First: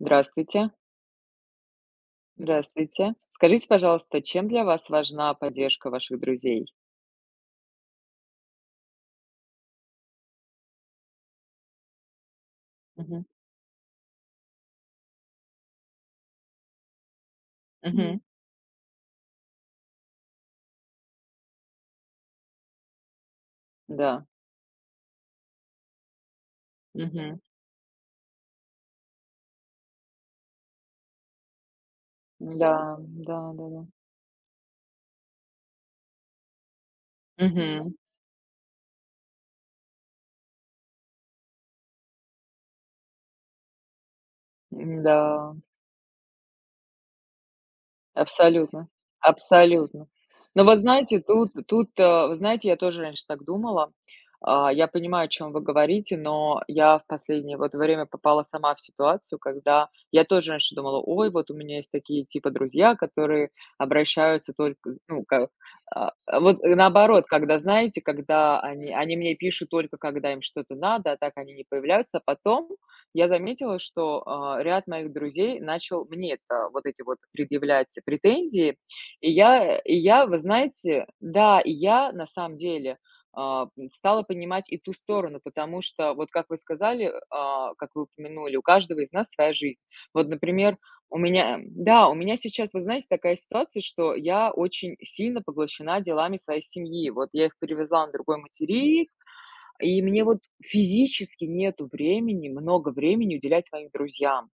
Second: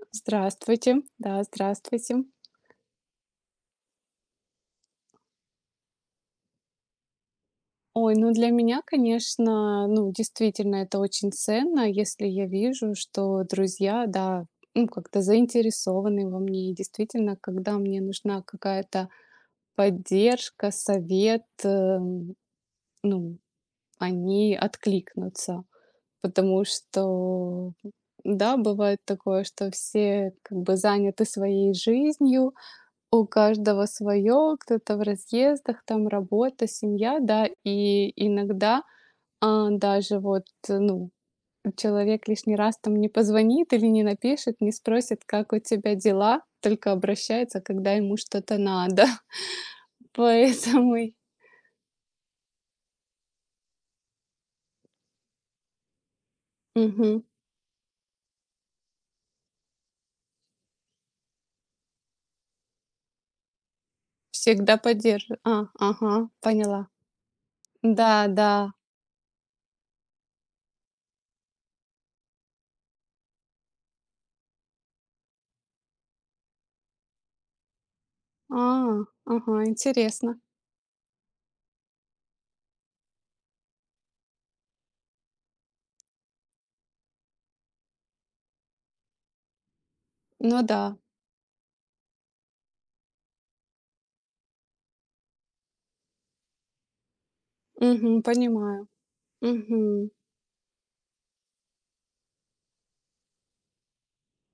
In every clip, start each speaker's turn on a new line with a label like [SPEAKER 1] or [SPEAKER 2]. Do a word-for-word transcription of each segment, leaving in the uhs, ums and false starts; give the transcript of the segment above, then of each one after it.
[SPEAKER 1] Здравствуйте.
[SPEAKER 2] Здравствуйте, да, здравствуйте.
[SPEAKER 1] Здравствуйте. Скажите, пожалуйста, чем для вас важна поддержка ваших друзей?
[SPEAKER 2] Ой, ну для меня, конечно, ну, действительно, это очень ценно, если я вижу,
[SPEAKER 1] Мгм.
[SPEAKER 2] что друзья, да, ну, как-то заинтересованы во мне. И действительно, когда мне
[SPEAKER 1] Мгм.
[SPEAKER 2] нужна какая-то поддержка, совет, э, ну,
[SPEAKER 1] Да.
[SPEAKER 2] они откликнутся. Потому
[SPEAKER 1] Мгм.
[SPEAKER 2] что, да, бывает такое, что все как бы заняты своей жизнью,
[SPEAKER 1] Да.
[SPEAKER 2] у каждого
[SPEAKER 1] Да-да-да.
[SPEAKER 2] своё, кто-то в разъездах, там работа, семья, да.
[SPEAKER 1] Мгм.
[SPEAKER 2] И иногда, а, даже вот, ну, э, человек лишний раз, там, не позвонит, или не напишет, не
[SPEAKER 1] М,
[SPEAKER 2] спросит, как
[SPEAKER 1] да.
[SPEAKER 2] у тебя дела, только обращается, когда ему что-то
[SPEAKER 1] Абсолютно,
[SPEAKER 2] надо.
[SPEAKER 1] абсолютно. Но вот
[SPEAKER 2] Поэтому й
[SPEAKER 1] знаете, тут, тут, э, вы знаете, я тоже раньше так думала. А, я понимаю, о чём вы говорите, но я в
[SPEAKER 2] Мгм.
[SPEAKER 1] последнее, вот, время попала сама в ситуацию, когда я тоже раньше думала: ой, вот у меня есть такие, типа, друзья, которые обращаются
[SPEAKER 2] Всегда
[SPEAKER 1] только с ну
[SPEAKER 2] поддержив
[SPEAKER 1] как,
[SPEAKER 2] а,
[SPEAKER 1] а,
[SPEAKER 2] ага,
[SPEAKER 1] а, вот
[SPEAKER 2] поняла.
[SPEAKER 1] наоборот, когда знаете,
[SPEAKER 2] Да,
[SPEAKER 1] когда
[SPEAKER 2] да.
[SPEAKER 1] они они мне пишут только когда им что-то надо, а так они не появляются. Потом я заметила, что, а, ряд моих друзей начал мне, это, вот эти вот предъявлять претензии.
[SPEAKER 2] А,
[SPEAKER 1] И
[SPEAKER 2] ага,
[SPEAKER 1] я, и я, вы
[SPEAKER 2] интересно.
[SPEAKER 1] знаете, да, и я, на самом деле, э, м, стала понимать и ту сторону, потому что, вот как вы сказали, а, как вы упомянули, у каждого из нас своя жизнь. Вот,
[SPEAKER 2] Ну
[SPEAKER 1] например,
[SPEAKER 2] да.
[SPEAKER 1] у меня... Эм, да, у меня сейчас, вы знаете, такая ситуация, что я очень сильно поглощена делами своей семьи. Вот я их привезла на
[SPEAKER 2] Мгм,
[SPEAKER 1] другой
[SPEAKER 2] понимаю.
[SPEAKER 1] материк, и
[SPEAKER 2] Мгм.
[SPEAKER 1] мне вот физически нету времени, много времени уделять своим друзьям.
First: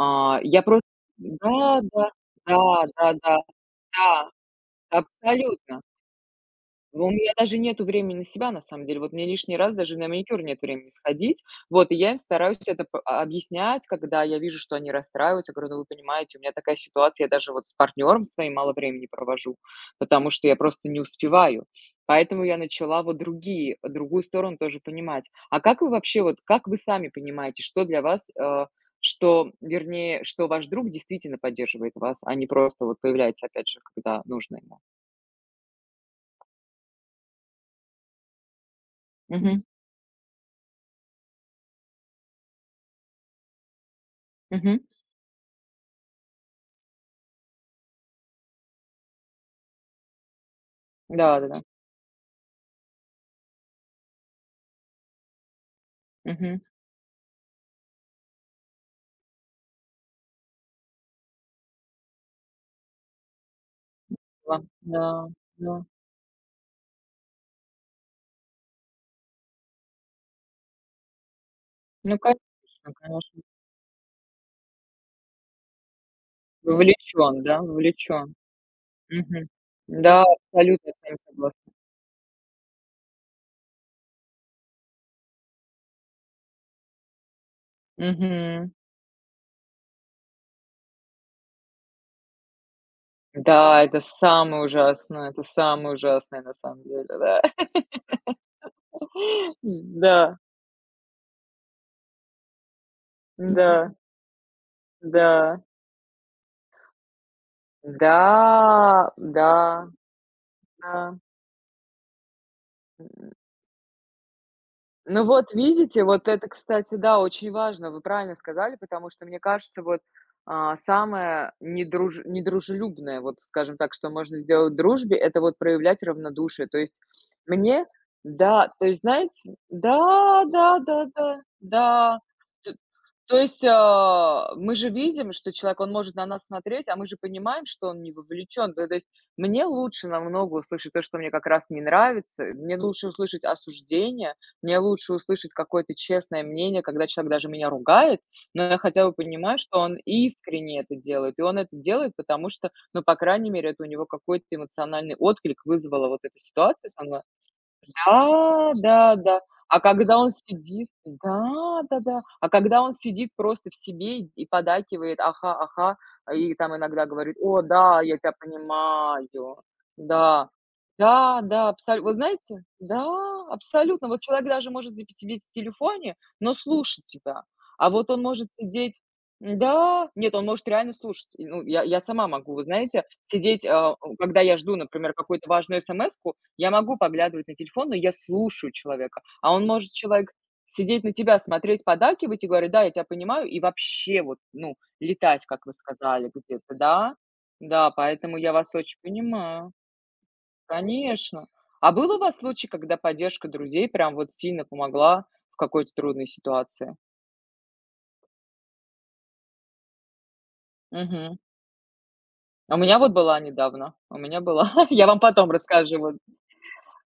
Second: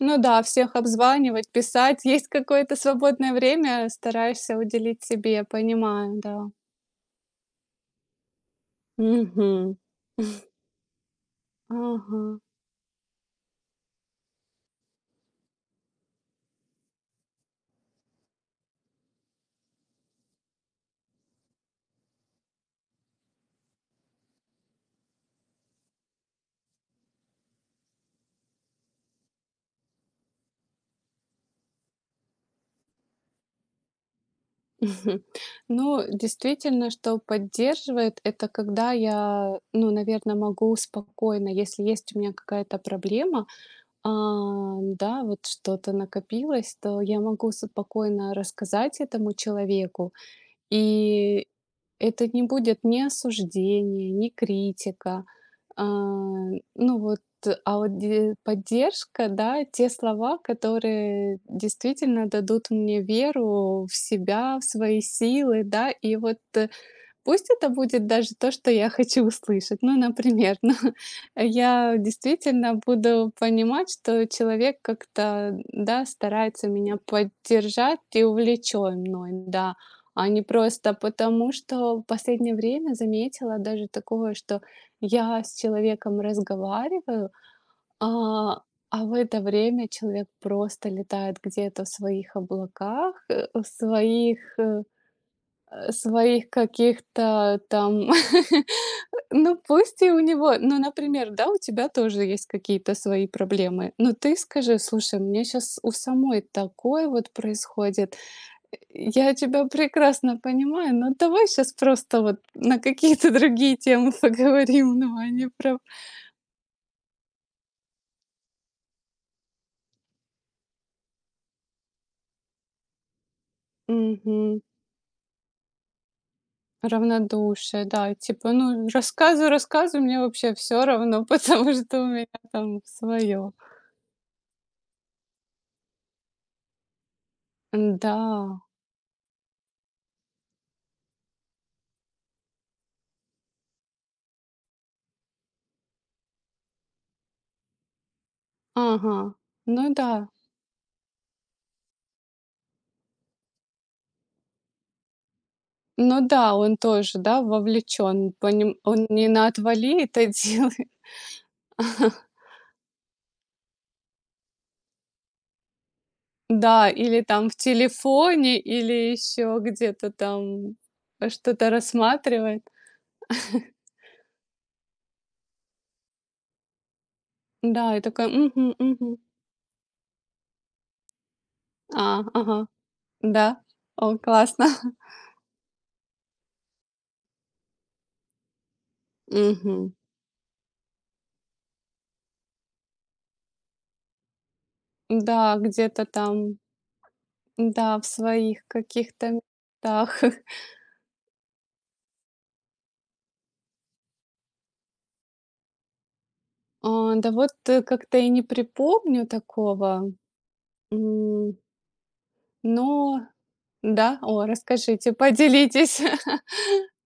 [SPEAKER 2] Ну да,
[SPEAKER 1] я
[SPEAKER 2] всех
[SPEAKER 1] про
[SPEAKER 2] обзванивать,
[SPEAKER 1] Да,
[SPEAKER 2] писать.
[SPEAKER 1] да,
[SPEAKER 2] Есть какое-то
[SPEAKER 1] да,
[SPEAKER 2] свободное
[SPEAKER 1] да-да,
[SPEAKER 2] время.
[SPEAKER 1] да,
[SPEAKER 2] Стараешься уделить себе.
[SPEAKER 1] абсолютно.
[SPEAKER 2] Понимаю, да.
[SPEAKER 1] У меня даже нету времени на себя, на самом деле. Вот мне лишний раз
[SPEAKER 2] Мгм.
[SPEAKER 1] даже на маникюр нет времени сходить. Вот, и я им
[SPEAKER 2] Ага.
[SPEAKER 1] стараюсь это по объяснять, когда я вижу, что они расстраиваются. Я говорю: "Ну, вы понимаете, у меня такая ситуация, я даже вот с партнёром своим мало времени провожу, потому что я просто не успеваю". Поэтому я начала, вот, другие другую сторону тоже понимать. А как вы вообще, вот, как вы сами понимаете, что для вас, э, что, вернее, что ваш друг действительно поддерживает вас, а не просто, вот, появляется опять же, когда нужно ему?
[SPEAKER 2] Но действительно, что поддерживает это когда я,
[SPEAKER 1] Мгм.
[SPEAKER 2] ну, наверно, могу спокойно, если есть у меня какая-то проблема, э,
[SPEAKER 1] Мгм.
[SPEAKER 2] да, вот что-то накопилось, то я могу спокойно рассказать этому человеку. И
[SPEAKER 1] Да-да-да.
[SPEAKER 2] это не будет ни осуждение, ни критика. А,
[SPEAKER 1] Мгм.
[SPEAKER 2] ну вот, а вот де поддержка, да, те слова, которые действительно дадут мне веру в себя, в
[SPEAKER 1] [unintelligible]
[SPEAKER 2] свои
[SPEAKER 1] Да.
[SPEAKER 2] силы,
[SPEAKER 1] Да.
[SPEAKER 2] да. И вот пусть это будет даже то, что я хочу услышать. Ну, например, ну я
[SPEAKER 1] Ну конечно,
[SPEAKER 2] действительно буду
[SPEAKER 1] конечно.
[SPEAKER 2] понимать, что человек как-то, да, старается меня
[SPEAKER 1] Вовлечён, да?
[SPEAKER 2] поддержать, и
[SPEAKER 1] Вовлечён.
[SPEAKER 2] увлечён мной,
[SPEAKER 1] Мгм.
[SPEAKER 2] да.
[SPEAKER 1] Да,
[SPEAKER 2] А не
[SPEAKER 1] абсолютно
[SPEAKER 2] просто
[SPEAKER 1] с вами
[SPEAKER 2] потому,
[SPEAKER 1] согласна.
[SPEAKER 2] что В последнее время заметила даже такое, что я с человеком разговариваю, а,
[SPEAKER 1] Мгм.
[SPEAKER 2] а, в это время человек просто летает где-то в своих облаках, э, в
[SPEAKER 1] Да, это
[SPEAKER 2] своих,
[SPEAKER 1] самое
[SPEAKER 2] э,
[SPEAKER 1] ужасное. Это
[SPEAKER 2] э,
[SPEAKER 1] самое ужасное
[SPEAKER 2] своих
[SPEAKER 1] на самом деле. Да.
[SPEAKER 2] каких-то там. Э, ну пусть и у
[SPEAKER 1] Н-да.
[SPEAKER 2] него. Ну например, да, у тебя тоже есть какие-то свои
[SPEAKER 1] Н-да.
[SPEAKER 2] проблемы. Но ты скажи: "Слушай, у меня
[SPEAKER 1] Да.
[SPEAKER 2] щас у самой такое вот происходит.
[SPEAKER 1] Да.
[SPEAKER 2] Я тебя
[SPEAKER 1] Да.
[SPEAKER 2] прекрасно понимаю, но
[SPEAKER 1] Да.
[SPEAKER 2] давай щас просто, вот, на какие-то
[SPEAKER 1] М.
[SPEAKER 2] другие темы поговорим".
[SPEAKER 1] Ну
[SPEAKER 2] Давай не
[SPEAKER 1] вот
[SPEAKER 2] про
[SPEAKER 1] видите, вот это, кстати, да, очень важно. Вы правильно сказали, потому что, мне кажется, вот, а, самое недруж недружелюбное, вот, скажем так, что можно
[SPEAKER 2] Мгм.
[SPEAKER 1] сделать в дружбе- это вот проявлять равнодушие. То есть, мне
[SPEAKER 2] Равнодушие, да, типа:
[SPEAKER 1] да. То
[SPEAKER 2] "Ну и
[SPEAKER 1] есть,
[SPEAKER 2] рассказывай,
[SPEAKER 1] знаете,
[SPEAKER 2] рассказывай, мне
[SPEAKER 1] да!
[SPEAKER 2] вообще
[SPEAKER 1] Да
[SPEAKER 2] всё
[SPEAKER 1] да
[SPEAKER 2] равно,
[SPEAKER 1] да
[SPEAKER 2] потому что у
[SPEAKER 1] да!
[SPEAKER 2] меня
[SPEAKER 1] Т
[SPEAKER 2] там
[SPEAKER 1] то
[SPEAKER 2] своё".
[SPEAKER 1] есть, а, мы же видим, что человек, он может на нас смотреть, а мы же понимаем, что он не
[SPEAKER 2] Н-да.
[SPEAKER 1] вовлечён. То то есть, мне лучше намного услышать то, что мне как раз не нравится. Э, мне лучше услышать осуждение. Мне лучше услышать какое-то честное мнение, когда человек даже меня ругает, но я хотя бы
[SPEAKER 2] Ага,
[SPEAKER 1] понимаю, что
[SPEAKER 2] ну
[SPEAKER 1] он
[SPEAKER 2] да.
[SPEAKER 1] искренне это делает. И он это делает, потому что, ну, по крайней мере, это у него какой-то эмоциональный отклик вызвала вот
[SPEAKER 2] Ну
[SPEAKER 1] эта
[SPEAKER 2] да, он
[SPEAKER 1] ситуация со
[SPEAKER 2] тоже,
[SPEAKER 1] мной.
[SPEAKER 2] да, вовлечён,
[SPEAKER 1] Да,
[SPEAKER 2] поне он
[SPEAKER 1] да,
[SPEAKER 2] не
[SPEAKER 1] да.
[SPEAKER 2] на
[SPEAKER 1] А
[SPEAKER 2] отвали
[SPEAKER 1] когда
[SPEAKER 2] это
[SPEAKER 1] он
[SPEAKER 2] делает.
[SPEAKER 1] сидит, да, да, да, а когда он сидит просто в себе и поддакивает: "Ага, ага". А, и там
[SPEAKER 2] Да,
[SPEAKER 1] иногда
[SPEAKER 2] или,
[SPEAKER 1] говорит:
[SPEAKER 2] там, в
[SPEAKER 1] "О да, я тя
[SPEAKER 2] телефоне, или
[SPEAKER 1] понимаю!"
[SPEAKER 2] ещё где-то
[SPEAKER 1] Да.
[SPEAKER 2] там, э,
[SPEAKER 1] Да, да,
[SPEAKER 2] что-то
[SPEAKER 1] абсолютно. Вот знаете,
[SPEAKER 2] рассматривает.
[SPEAKER 1] да, абсолютно. Вот человек даже может вз сидеть в телефоне, но слушать тебя. А
[SPEAKER 2] Да, и
[SPEAKER 1] вот он
[SPEAKER 2] такая:
[SPEAKER 1] может
[SPEAKER 2] "Мгм,
[SPEAKER 1] сидеть.
[SPEAKER 2] мгм".
[SPEAKER 1] Н-да. Нет, он может реально слушать. И ну, я, я
[SPEAKER 2] А,
[SPEAKER 1] сама могу, вот
[SPEAKER 2] ага.
[SPEAKER 1] знаете,
[SPEAKER 2] Да.
[SPEAKER 1] сидеть, а а
[SPEAKER 2] О,
[SPEAKER 1] когда я
[SPEAKER 2] классно.
[SPEAKER 1] жду, например, какую-то важную смску, я могу поглядывать на телефон, но я слушаю человека. А он
[SPEAKER 2] Мгм.
[SPEAKER 1] может человек сидеть на тебя смотреть, поддакивать и говорить: "Да, я тя понимаю". И вообще, вот, ну, летать,
[SPEAKER 2] Н-да,
[SPEAKER 1] как вы
[SPEAKER 2] где-то
[SPEAKER 1] сказали
[SPEAKER 2] там.
[SPEAKER 1] где-то, да. Да,
[SPEAKER 2] Да, в
[SPEAKER 1] поэтому я
[SPEAKER 2] своих
[SPEAKER 1] вас очень
[SPEAKER 2] каких-то
[SPEAKER 1] понимаю.
[SPEAKER 2] местах.
[SPEAKER 1] Конечно. А был у вас случай, когда поддержка друзей прям вот сильно помогла в какой-то трудной ситуации?
[SPEAKER 2] А, да вот как-то и не припомню такого.
[SPEAKER 1] Мгм.
[SPEAKER 2] М.
[SPEAKER 1] А у меня вот
[SPEAKER 2] Но
[SPEAKER 1] была недавно, у
[SPEAKER 2] Да?
[SPEAKER 1] меня
[SPEAKER 2] О,
[SPEAKER 1] была, я
[SPEAKER 2] расскажите,
[SPEAKER 1] вам потом расскажу,
[SPEAKER 2] поделитесь.
[SPEAKER 1] вон.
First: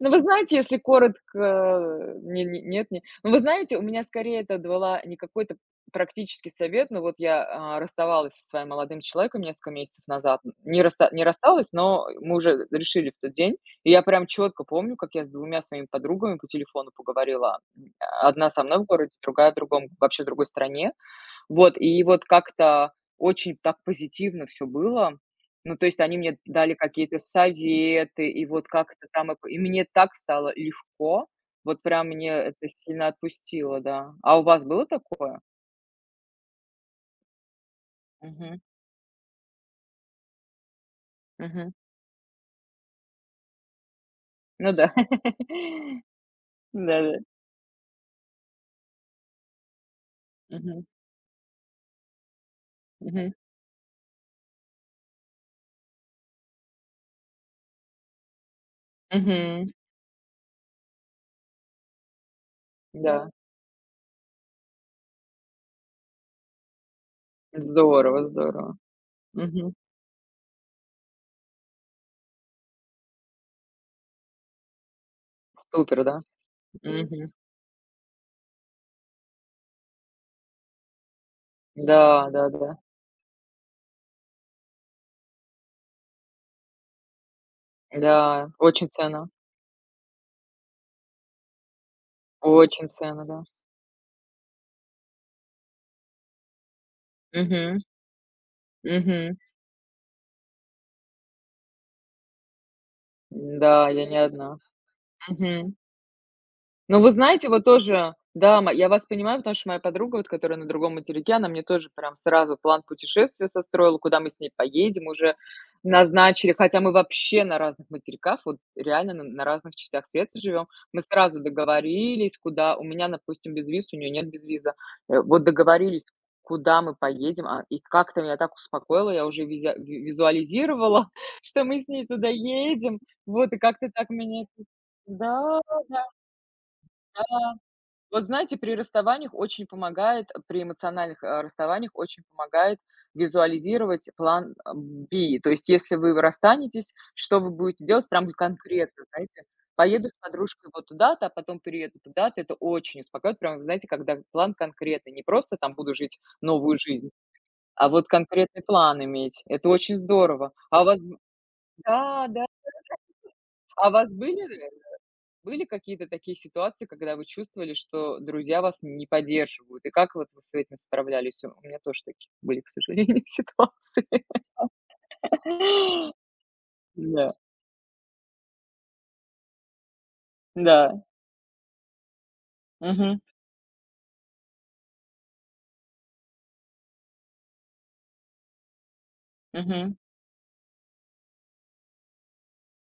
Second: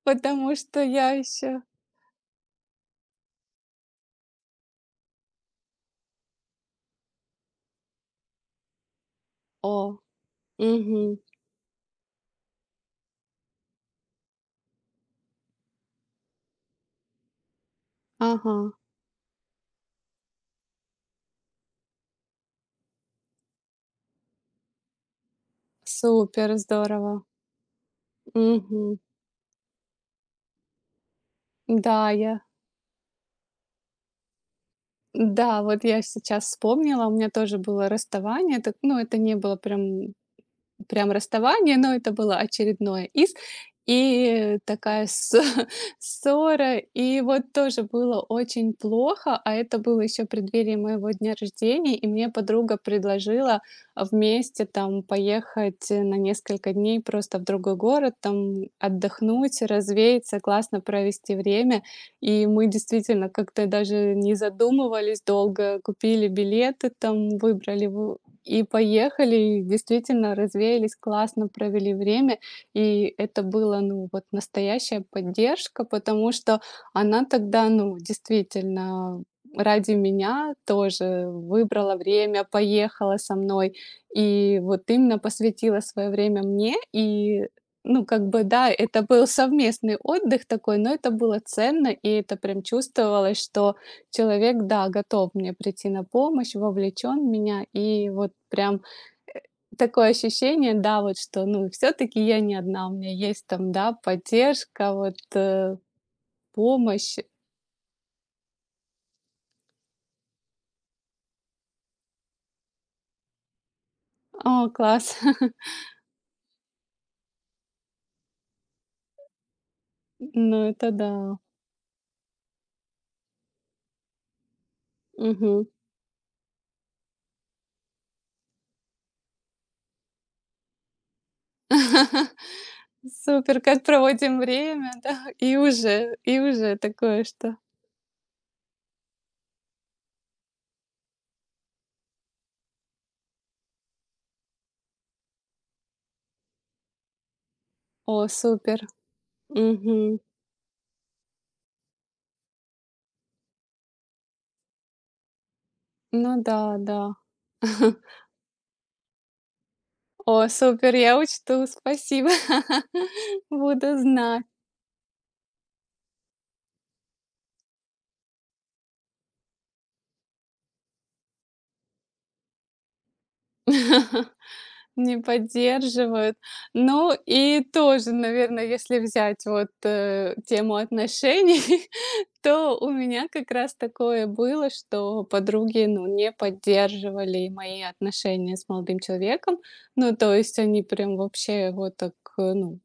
[SPEAKER 1] Ну, вы знаете,
[SPEAKER 2] Потому
[SPEAKER 1] если
[SPEAKER 2] что я ещё
[SPEAKER 1] коротко, ни ни нет, не. Ну, вы знаете, у меня скорее это давала не какой-то практический совет. Ну, вот я, э, расставалась со своим молодым человеком несколько
[SPEAKER 2] О.
[SPEAKER 1] месяцев назад. Н не раст
[SPEAKER 2] Мгм.
[SPEAKER 1] не рассталась, но, э, мы уже решили в тот день. И я прям чётко помню, как я с двумя своими подругами по телефону поговорила. М, одна со
[SPEAKER 2] Ага.
[SPEAKER 1] мной в городе, другая в другом, вообще в другой стране. Вот, и вот как-то очень так позитивно всё было. Ну, то есть, они мне
[SPEAKER 2] Супер,
[SPEAKER 1] дали какие-то
[SPEAKER 2] здорово.
[SPEAKER 1] советы, и вот
[SPEAKER 2] Мгм.
[SPEAKER 1] как-то там и п и мне так стало легко. Вот прям
[SPEAKER 2] Да,
[SPEAKER 1] мне
[SPEAKER 2] я
[SPEAKER 1] это сильно отпустило, да. А у вас было такое?
[SPEAKER 2] Да, вот я сейчас вспомнила, у меня тоже было расставание.
[SPEAKER 1] Мгм.
[SPEAKER 2] Это, ну, это не было прям прям
[SPEAKER 1] Мгм.
[SPEAKER 2] расставание, но это было очередное из, и
[SPEAKER 1] Ну да.
[SPEAKER 2] такая с ссора.
[SPEAKER 1] Да-да-да.
[SPEAKER 2] И вот тоже было очень плохо. А это было ещё в преддверии
[SPEAKER 1] Мгм.
[SPEAKER 2] моего дня рождения. И мне подруга
[SPEAKER 1] Мгм.
[SPEAKER 2] предложила, э, вместе, там, поехать на несколько дней просто в другой город, там, отдохнуть,
[SPEAKER 1] Мгм.
[SPEAKER 2] развеяться, классно провести время. И мы действительно
[SPEAKER 1] Да.
[SPEAKER 2] как-то даже не задумывались долго, купили билеты, там, выбрали в
[SPEAKER 1] Здорово,
[SPEAKER 2] и
[SPEAKER 1] здорово.
[SPEAKER 2] поехали. И
[SPEAKER 1] Мгм.
[SPEAKER 2] действительно, развеялись, классно провели время. И это было, ну вот, настоящая поддержка,
[SPEAKER 1] Супер, да.
[SPEAKER 2] потому что она
[SPEAKER 1] Мгм.
[SPEAKER 2] тогда, ну, действительно, ради меня тоже выбрала
[SPEAKER 1] Да,
[SPEAKER 2] время,
[SPEAKER 1] да, да.
[SPEAKER 2] поехала со мной. И вот именно посвятила своё время мне. И ну, как бы
[SPEAKER 1] Да,
[SPEAKER 2] да,
[SPEAKER 1] очень
[SPEAKER 2] это был
[SPEAKER 1] ценно.
[SPEAKER 2] совместный отдых такой, но это было ценно, и это прям
[SPEAKER 1] Очень ценно,
[SPEAKER 2] чувствовалось,
[SPEAKER 1] да.
[SPEAKER 2] что человек, да, готов мне прийти на помощь, вовлечён в меня.
[SPEAKER 1] Мгм.
[SPEAKER 2] И вот прям,
[SPEAKER 1] Мгм.
[SPEAKER 2] э, такое ощущение, да вот, что ну всё-таки я не одна, у меня есть там,
[SPEAKER 1] Н-да,
[SPEAKER 2] да,
[SPEAKER 1] я не одна.
[SPEAKER 2] поддержка, вот,
[SPEAKER 1] Мгм.
[SPEAKER 2] э,
[SPEAKER 1] Ну, вы
[SPEAKER 2] помощь.
[SPEAKER 1] знаете, вот тоже да, ма я вас понимаю, потому что моя подруга, вот которая на другом материке, она мне тоже, прям, сразу план путешествия состроила, куда мы с ней
[SPEAKER 2] О,
[SPEAKER 1] поедем
[SPEAKER 2] класс.
[SPEAKER 1] уже назначили. Хотя мы вообще на разных материках, вот реально на на разных частях света
[SPEAKER 2] Ну
[SPEAKER 1] живём.
[SPEAKER 2] это
[SPEAKER 1] Мы
[SPEAKER 2] да.
[SPEAKER 1] сразу договорились, куда. У меня, допустим, безвиз, у неё нет безвиза. Э, вот
[SPEAKER 2] Мгм.
[SPEAKER 1] договорились, куда мы поедем, а, и как-то меня так успокоило, я уже визя э, в визуализировала, что мы с ней туда едем, вот, и
[SPEAKER 2] Супер, как
[SPEAKER 1] как-то так
[SPEAKER 2] проводим
[SPEAKER 1] меня тут.
[SPEAKER 2] время, да, и
[SPEAKER 1] Да, да.
[SPEAKER 2] уже, и уже такое
[SPEAKER 1] Да.
[SPEAKER 2] что
[SPEAKER 1] Вот, знаете, при расставаниях очень помогает, э, при эмоциональных, э, расставаниях очень помогает визуализировать план, а, B. То есть, если вы, вы расстанетесь, что вы будете делать, прям
[SPEAKER 2] О,
[SPEAKER 1] вот
[SPEAKER 2] супер.
[SPEAKER 1] конкретно, знаете, поеду с
[SPEAKER 2] Мгм.
[SPEAKER 1] подружкой вот туда-то, а потом перееду туда-то. Это очень успокаивает, прям вот знаете, когда план конкретный, не просто, там, буду жить
[SPEAKER 2] Ну
[SPEAKER 1] новую
[SPEAKER 2] да,
[SPEAKER 1] жизнь,
[SPEAKER 2] да.
[SPEAKER 1] а вот конкретный план иметь. Это очень
[SPEAKER 2] О,
[SPEAKER 1] здорово. А у
[SPEAKER 2] супер,
[SPEAKER 1] вас? Да,
[SPEAKER 2] я учту,
[SPEAKER 1] да,
[SPEAKER 2] спасибо,
[SPEAKER 1] да. А у
[SPEAKER 2] буду
[SPEAKER 1] вас были
[SPEAKER 2] зна
[SPEAKER 1] реально, были какие-то такие ситуации, когда вы чувствовали, что друзья вас не поддерживают, и как вот вы с этим справлялись? У у меня тоже такие были, к сожалению, ситуации.
[SPEAKER 2] Не поддерживают. Ну
[SPEAKER 1] Да.
[SPEAKER 2] и тоже, наверно, если взять вот, э, тему
[SPEAKER 1] Да.
[SPEAKER 2] отношений, то у
[SPEAKER 1] Мгм.
[SPEAKER 2] меня как раз такое было, что подруги, ну, не поддерживали мои отношения с молодым человеком.
[SPEAKER 1] Мгм.
[SPEAKER 2] Ну то есть они прям вообще его так ну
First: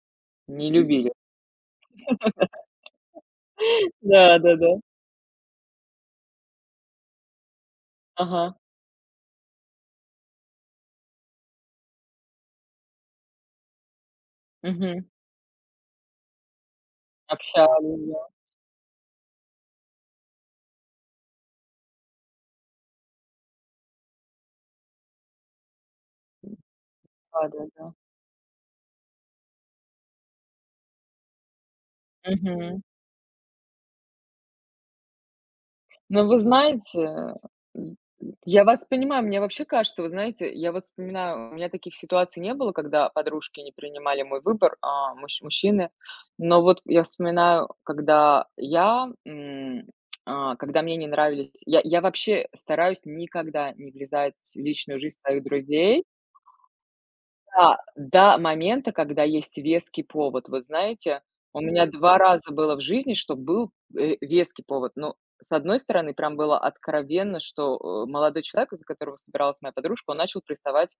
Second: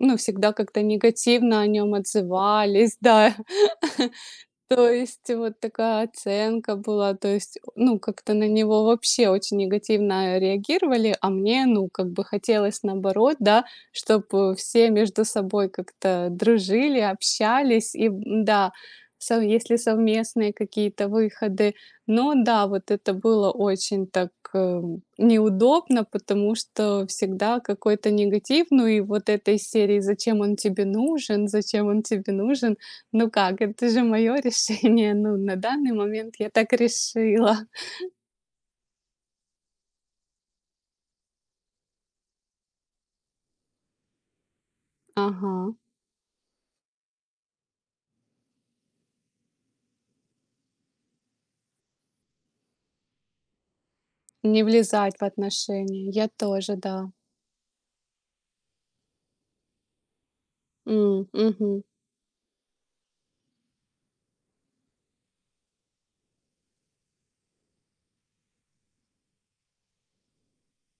[SPEAKER 2] Ну, всегда
[SPEAKER 1] Не
[SPEAKER 2] как-то
[SPEAKER 1] любили.
[SPEAKER 2] негативно о нём отзывались. Да.
[SPEAKER 1] Да-да-да.
[SPEAKER 2] То есть вот такая оценка была, то есть, э, ну как-то на
[SPEAKER 1] Ага.
[SPEAKER 2] него вообще очень негативно реагировали, а мне, ну как бы хотелось наоборот, да, чтобы все
[SPEAKER 1] Мгм.
[SPEAKER 2] между собой как-то дружили, общались.
[SPEAKER 1] Общались,
[SPEAKER 2] И б
[SPEAKER 1] да.
[SPEAKER 2] да, сов если совместные какие-то выходы, но да, вот это было очень так, э, неудобно, потому
[SPEAKER 1] М.
[SPEAKER 2] что всегда
[SPEAKER 1] Да-да-да.
[SPEAKER 2] какой-то негатив, ну и вот этой из серии: "Зачем он тебе нужен, зачем он тебе нужен?"
[SPEAKER 1] Мгм.
[SPEAKER 2] Ну как, это же моё решение, ну, на данный
[SPEAKER 1] Ну,
[SPEAKER 2] момент
[SPEAKER 1] вы
[SPEAKER 2] я так
[SPEAKER 1] знаете, э,
[SPEAKER 2] решила.
[SPEAKER 1] м, м, я вас понимаю. Мне вообще кажется, вот знаете, я вот вспоминаю, у меня таких ситуаций не было, когда подружки не принимали мой выбор, а, мущ
[SPEAKER 2] Ага.
[SPEAKER 1] мужчины. Но вот я вспоминаю, когда я, м, а, когда мне не нравились Я я вообще стараюсь никогда не влезать в
[SPEAKER 2] Не
[SPEAKER 1] личную
[SPEAKER 2] влезать
[SPEAKER 1] жизнь
[SPEAKER 2] в
[SPEAKER 1] своих друзей.
[SPEAKER 2] отношения. Я тоже, да.
[SPEAKER 1] Да, до момента, когда есть веский повод. Вот знаете,
[SPEAKER 2] М.
[SPEAKER 1] у
[SPEAKER 2] Мгм.
[SPEAKER 1] меня два раза было в жизни, что был, э, веский повод. Ну, с одной стороны, прям было откровенно, что, э, молодой человек, э, за которого собиралась моя подружка, он начал приставать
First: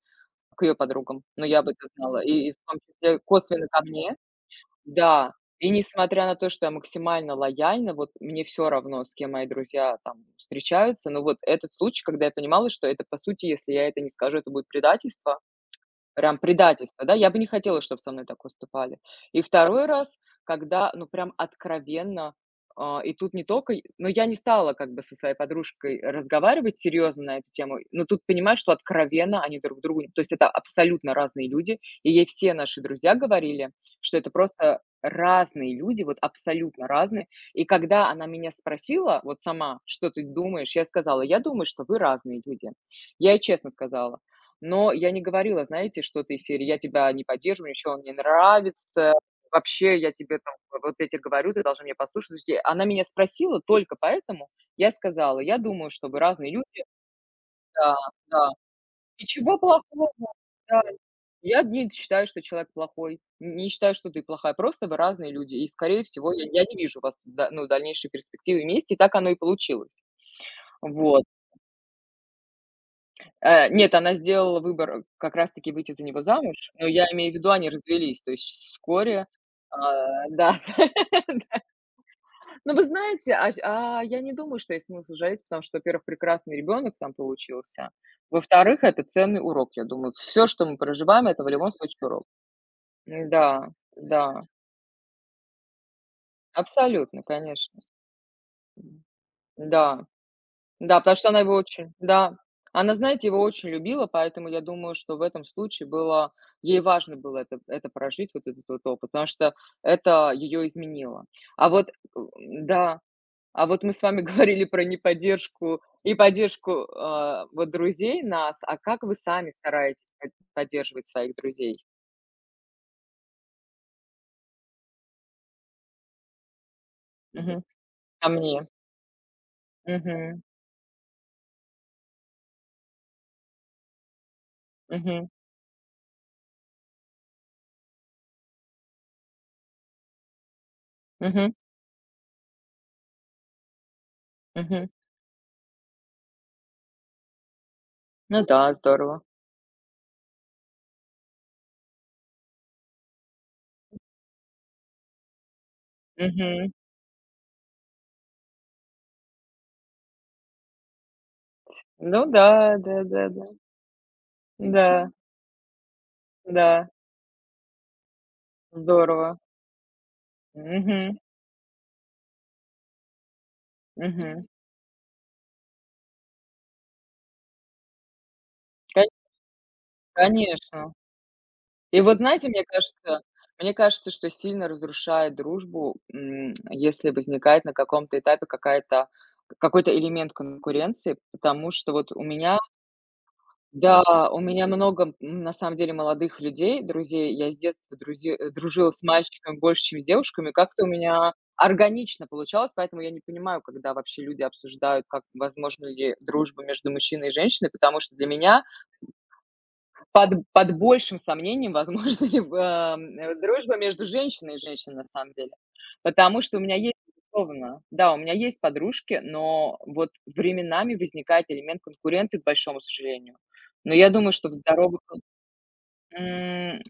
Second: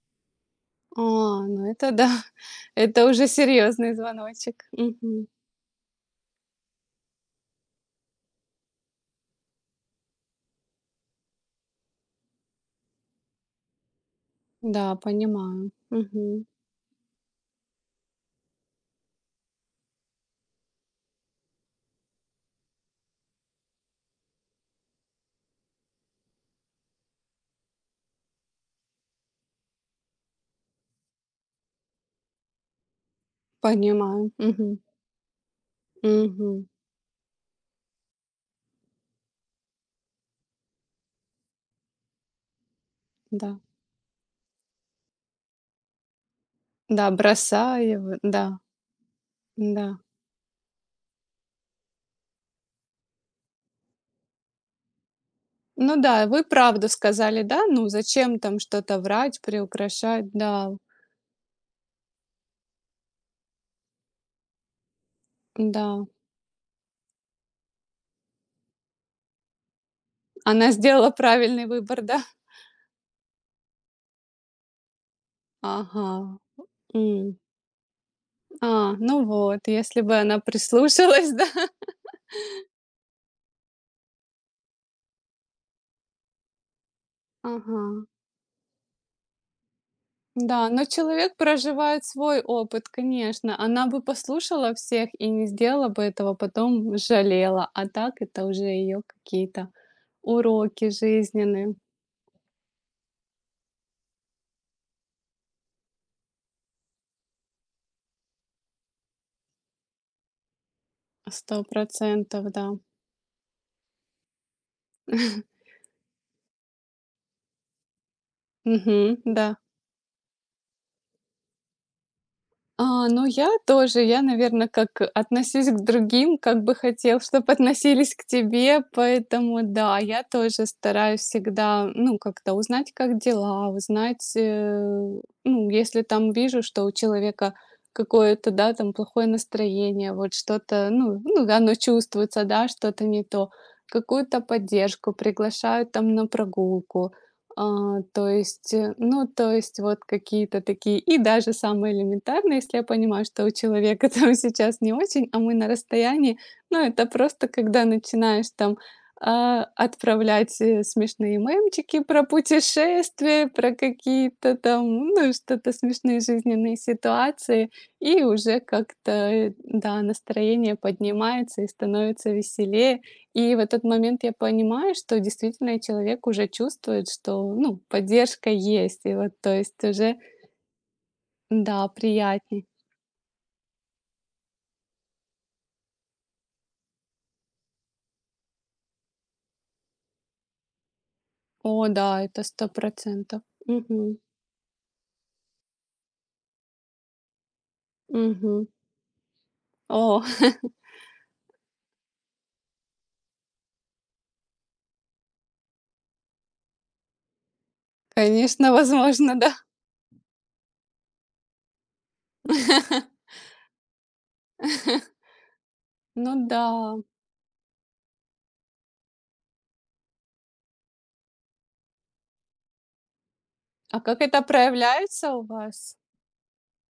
[SPEAKER 1] к её
[SPEAKER 2] А,
[SPEAKER 1] подругам. Ну, я об
[SPEAKER 2] ну
[SPEAKER 1] этом
[SPEAKER 2] это да,
[SPEAKER 1] знала. И, и в том
[SPEAKER 2] это
[SPEAKER 1] числе,
[SPEAKER 2] уже
[SPEAKER 1] косвенно ко
[SPEAKER 2] серьёзный
[SPEAKER 1] мне.
[SPEAKER 2] звоночек. Мгм.
[SPEAKER 1] Да, и несмотря на то, что я максимально лояльна, вот, мне всё равно, с кем мои друзья, там, встречаются. Но вот этот случай, когда я понимала, что это по сути, если я это не скажу, это будет
[SPEAKER 2] Да,
[SPEAKER 1] предательство,
[SPEAKER 2] понимаю.
[SPEAKER 1] прям
[SPEAKER 2] Мгм.
[SPEAKER 1] предательство, да, я бы не хотела, чтоб со мной так поступали. И второй раз, когда, ну, прям откровенно, э, и тут не тока й Ну, я не стала, как бы, со своей подружкой разговаривать серьёзно на эту тему, но тут понимаешь, что откровенно они друг другу н то есть, это абсолютно разные люди. И ей все наши друзья говорили, что это
[SPEAKER 2] Понимаю. Мгм.
[SPEAKER 1] просто разные люди, вот
[SPEAKER 2] Мгм.
[SPEAKER 1] абсолютно разные. И когда она меня спросила, вот сама: "Что ты думаешь?" Я сказала: "Я думаю, что вы разные люди". Я ей
[SPEAKER 2] Да.
[SPEAKER 1] честно сказала. Но я не говорила, знаете, что-то из серии: "Я
[SPEAKER 2] Да,
[SPEAKER 1] тебя не поддерживаю, ещё
[SPEAKER 2] бросай
[SPEAKER 1] он не
[SPEAKER 2] его, да.
[SPEAKER 1] нравится. Вообще
[SPEAKER 2] Н-да.
[SPEAKER 1] я тебе там, вот я те говорю, ты должна меня послушать". Слушайте, она меня спросила только поэтому. Я ей сказала: "Я думаю,
[SPEAKER 2] Ну
[SPEAKER 1] что вы
[SPEAKER 2] да, и вы
[SPEAKER 1] разные люди".
[SPEAKER 2] правду сказали, да? Ну
[SPEAKER 1] Да,
[SPEAKER 2] зачем
[SPEAKER 1] да.
[SPEAKER 2] там что-то врать,
[SPEAKER 1] Ничего плохого.
[SPEAKER 2] приукрашать? Да.
[SPEAKER 1] Да. Я не д считаю, что человек плохой, не считаю, что ты плохая, просто вы разные люди, и скорее
[SPEAKER 2] Да.
[SPEAKER 1] всего я, я не вижу вас, да ну, в дальнейшие перспективы вместе, так оно и получилось.
[SPEAKER 2] Она сделала
[SPEAKER 1] Вот.
[SPEAKER 2] правильный выбор, да?
[SPEAKER 1] Э, нет, она сделала выбор как раз таки выйти за него
[SPEAKER 2] Ага.
[SPEAKER 1] замуж, но я имею в
[SPEAKER 2] М.
[SPEAKER 1] виду, они развелись, то есть ч
[SPEAKER 2] А, ну
[SPEAKER 1] вскоре.
[SPEAKER 2] вот,
[SPEAKER 1] Э,
[SPEAKER 2] если бы
[SPEAKER 1] да.
[SPEAKER 2] она
[SPEAKER 1] Да.
[SPEAKER 2] прислушалась, да?
[SPEAKER 1] Да. Но вы знаете, а щ а, я не думаю, что есть смысл жалеть, потому что, во-первых, прекрасный ребёнок там получился.
[SPEAKER 2] Ага.
[SPEAKER 1] Во-вторых, это ценный урок, я думаю. Всё, что
[SPEAKER 2] Да,
[SPEAKER 1] мы
[SPEAKER 2] но
[SPEAKER 1] проживаем-
[SPEAKER 2] человек
[SPEAKER 1] это в любом
[SPEAKER 2] проживает
[SPEAKER 1] случае урок.
[SPEAKER 2] свой опыт, конечно.
[SPEAKER 1] Н-да,
[SPEAKER 2] Она бы
[SPEAKER 1] да.
[SPEAKER 2] послушала всех, и не сделала бы этого, потом бы
[SPEAKER 1] Абсолютно,
[SPEAKER 2] пожалела.
[SPEAKER 1] конечно.
[SPEAKER 2] А так это уже её какие-то
[SPEAKER 1] Да.
[SPEAKER 2] уроки
[SPEAKER 1] Да, потому что она его
[SPEAKER 2] жизненные.
[SPEAKER 1] очень да, она, знаете, его очень любила, поэтому я думаю, что в этом случае было ей важно было это это прожить, вот этот вот опыт, потому что это её изменило.
[SPEAKER 2] сто
[SPEAKER 1] А вот, э,
[SPEAKER 2] процентов, да.
[SPEAKER 1] да, а вот мы с вами говорили про неподдержку и поддержку, э, вот друзей нас. А как вы
[SPEAKER 2] Мгм.
[SPEAKER 1] сами
[SPEAKER 2] Да.
[SPEAKER 1] стараетесь под поддерживать своих друзей?
[SPEAKER 2] А, ну я тоже. Я, наверно, как, э, "относись к другим, как бы хотел, чтоб
[SPEAKER 1] Мгм.
[SPEAKER 2] относились к
[SPEAKER 1] А мне?
[SPEAKER 2] тебе", поэтому, да, я
[SPEAKER 1] Мгм.
[SPEAKER 2] тоже стараюсь всегда, ну, как-то узнать, как дела, узнать, э,
[SPEAKER 1] Мгм.
[SPEAKER 2] ну, если там вижу, что у человека какое-то, да там, плохое настроение, вот, что-то ну, ну,
[SPEAKER 1] Мгм.
[SPEAKER 2] оно чувствуется да, что-то не то. Какую-то
[SPEAKER 1] Мгм.
[SPEAKER 2] поддержку, приглашаю там на прогулку. А, то
[SPEAKER 1] Ну
[SPEAKER 2] есть,
[SPEAKER 1] да, здорово.
[SPEAKER 2] ну то есть, вот какие-то такие. И даже самое элементарное, если я понимаю, что у человека, там, сейчас не очень, а мы на расстоянии,
[SPEAKER 1] Мгм.
[SPEAKER 2] ну это просто когда начинаешь там, э, отправлять, э, смешные мемчики про
[SPEAKER 1] Ну да. Да, да, да.
[SPEAKER 2] путешествия, про какие-то там
[SPEAKER 1] Н-да.
[SPEAKER 2] ну и что-то смешные жизненные
[SPEAKER 1] Да.
[SPEAKER 2] ситуации, и уже как-то
[SPEAKER 1] Здорово.
[SPEAKER 2] и да настроение
[SPEAKER 1] Мгм.
[SPEAKER 2] поднимается и становится веселее. И в этот момент я
[SPEAKER 1] Мгм.
[SPEAKER 2] понимаю, что действительно, и человек уже чувствует, что, ну, поддержка есть.
[SPEAKER 1] Кань
[SPEAKER 2] И вот то есть уже.
[SPEAKER 1] Конечно.
[SPEAKER 2] Да,
[SPEAKER 1] И вот знаете,
[SPEAKER 2] приятнее.
[SPEAKER 1] мне кажется мне кажется, что сильно разрушает дружбу, м, если возникает на каком-то этапе какая-то какой-то элемент конкуренции, потому
[SPEAKER 2] О
[SPEAKER 1] что вот у
[SPEAKER 2] да, это
[SPEAKER 1] меня.
[SPEAKER 2] сто процентов. Мгм.
[SPEAKER 1] Да. У меня много, м, на самом деле, молодых людей, друзей. Я с детства друзи э,
[SPEAKER 2] Мгм.
[SPEAKER 1] дружила с мальчиками больше, чем с
[SPEAKER 2] О!
[SPEAKER 1] девушками. Как-то у меня органично получалось, поэтому я не понимаю, когда вообще люди обсуждают, как, возможна ли дружба между мужчиной и женщиной, потому что для меня
[SPEAKER 2] Конечно, возможно, да.
[SPEAKER 1] Под под большим сомнением возможна ли б эм, м, дружба между женщиной и женщиной, на самом деле. Потому
[SPEAKER 2] Ну
[SPEAKER 1] что у меня есть,
[SPEAKER 2] да.
[SPEAKER 1] безусловно. Да, у меня есть подружки, но вот временами возникает элемент конкуренции, к большому сожалению. Но
[SPEAKER 2] А
[SPEAKER 1] я
[SPEAKER 2] как
[SPEAKER 1] думаю,
[SPEAKER 2] это
[SPEAKER 1] что в здоровых, кон
[SPEAKER 2] проявляется у вас?
[SPEAKER 1] М,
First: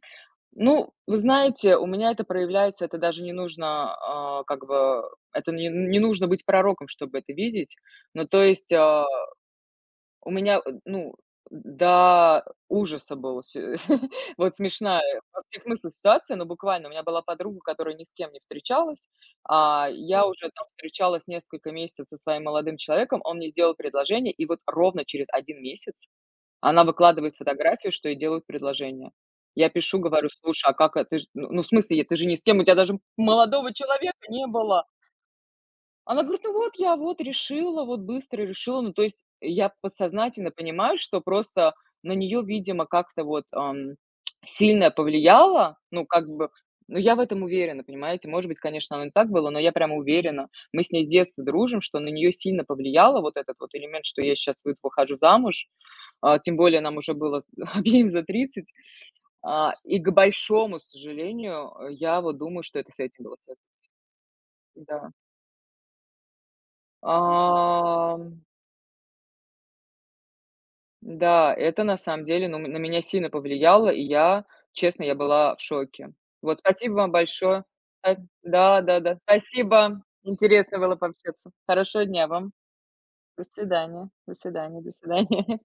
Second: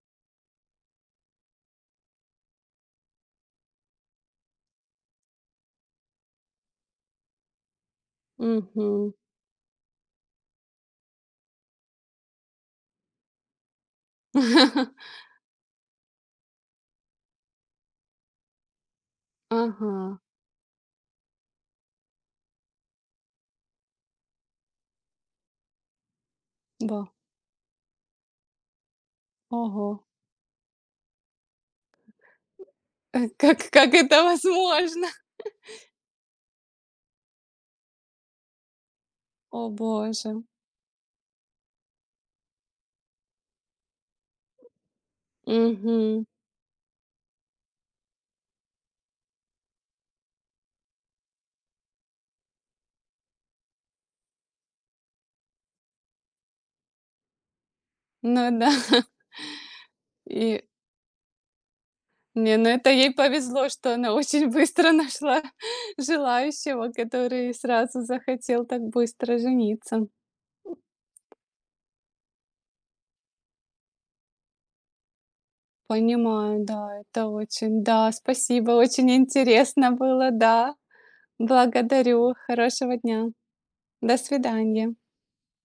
[SPEAKER 1] ну, вы знаете, у меня это проявляется, это даже не нужно, а, как бы, это не не нужно быть пророком, чтобы это видеть. Ну, то есть, э,
[SPEAKER 2] Мгм.
[SPEAKER 1] у меня, э, ну, до ужаса был, вот сё вот смешная во всех смыслах ситуация, ну буквально. У меня была подруга, которая ни с кем не встречалась, а
[SPEAKER 2] Ага.
[SPEAKER 1] я уже там встречалась несколько месяцев со своим молодым человеком, он мне сделал предложение, и вот ровно через один месяц она
[SPEAKER 2] Вау.
[SPEAKER 1] выкладывает фотографию, что ей делают предложение. Я пишу,
[SPEAKER 2] Ого.
[SPEAKER 1] говорю: "Слушай, а как это? Ты ж, ну, в смысле, е ты же ни с кем, у тя даже
[SPEAKER 2] Э, как
[SPEAKER 1] молодого
[SPEAKER 2] как это
[SPEAKER 1] человека не было!"
[SPEAKER 2] возможно?
[SPEAKER 1] Она говорит: "Ну, вот я, вот, решила, вот быстро решила". Ну, то есть,
[SPEAKER 2] О
[SPEAKER 1] я
[SPEAKER 2] боже.
[SPEAKER 1] подсознательно понимаю, что просто на неё видимо как-то вот, эм, сильно повлияло. Ну,
[SPEAKER 2] Мгм.
[SPEAKER 1] как бы, ну, я в этом уверена, понимаете. Может быть, конечно, оно не так было, но я прям уверена. Мы с ней с детства дружим, что на неё сильно повлияло, вот этот вот элемент, что я щас выд выхожу замуж. А, тем более нам уже было с обеим за
[SPEAKER 2] Ну да.
[SPEAKER 1] тридцать. А, и к
[SPEAKER 2] И
[SPEAKER 1] большому сожалению, я вот
[SPEAKER 2] Не,
[SPEAKER 1] думаю,
[SPEAKER 2] ну
[SPEAKER 1] что
[SPEAKER 2] это
[SPEAKER 1] это с
[SPEAKER 2] ей
[SPEAKER 1] этим было связано.
[SPEAKER 2] повезло, что она очень быстро
[SPEAKER 1] Да.
[SPEAKER 2] нашла желающего, который сразу
[SPEAKER 1] Ам.
[SPEAKER 2] захотел так быстро жениться.
[SPEAKER 1] Да, это на самом деле, ну, м, на меня сильно повлияло, и я, честно, я была в шоке. Вот,
[SPEAKER 2] Понимаю,
[SPEAKER 1] спасибо
[SPEAKER 2] да.
[SPEAKER 1] вам
[SPEAKER 2] Это
[SPEAKER 1] большое.
[SPEAKER 2] очень, да.
[SPEAKER 1] Да.
[SPEAKER 2] Спасибо, очень
[SPEAKER 1] Да-да-да,
[SPEAKER 2] интересно
[SPEAKER 1] спасибо!
[SPEAKER 2] было, да.
[SPEAKER 1] Интересно было пообщаться. Хорошего дня
[SPEAKER 2] Благодарю,
[SPEAKER 1] вам.
[SPEAKER 2] хорошего дня.
[SPEAKER 1] До свидания.
[SPEAKER 2] До
[SPEAKER 1] До свидания, до
[SPEAKER 2] свидания.
[SPEAKER 1] свидания.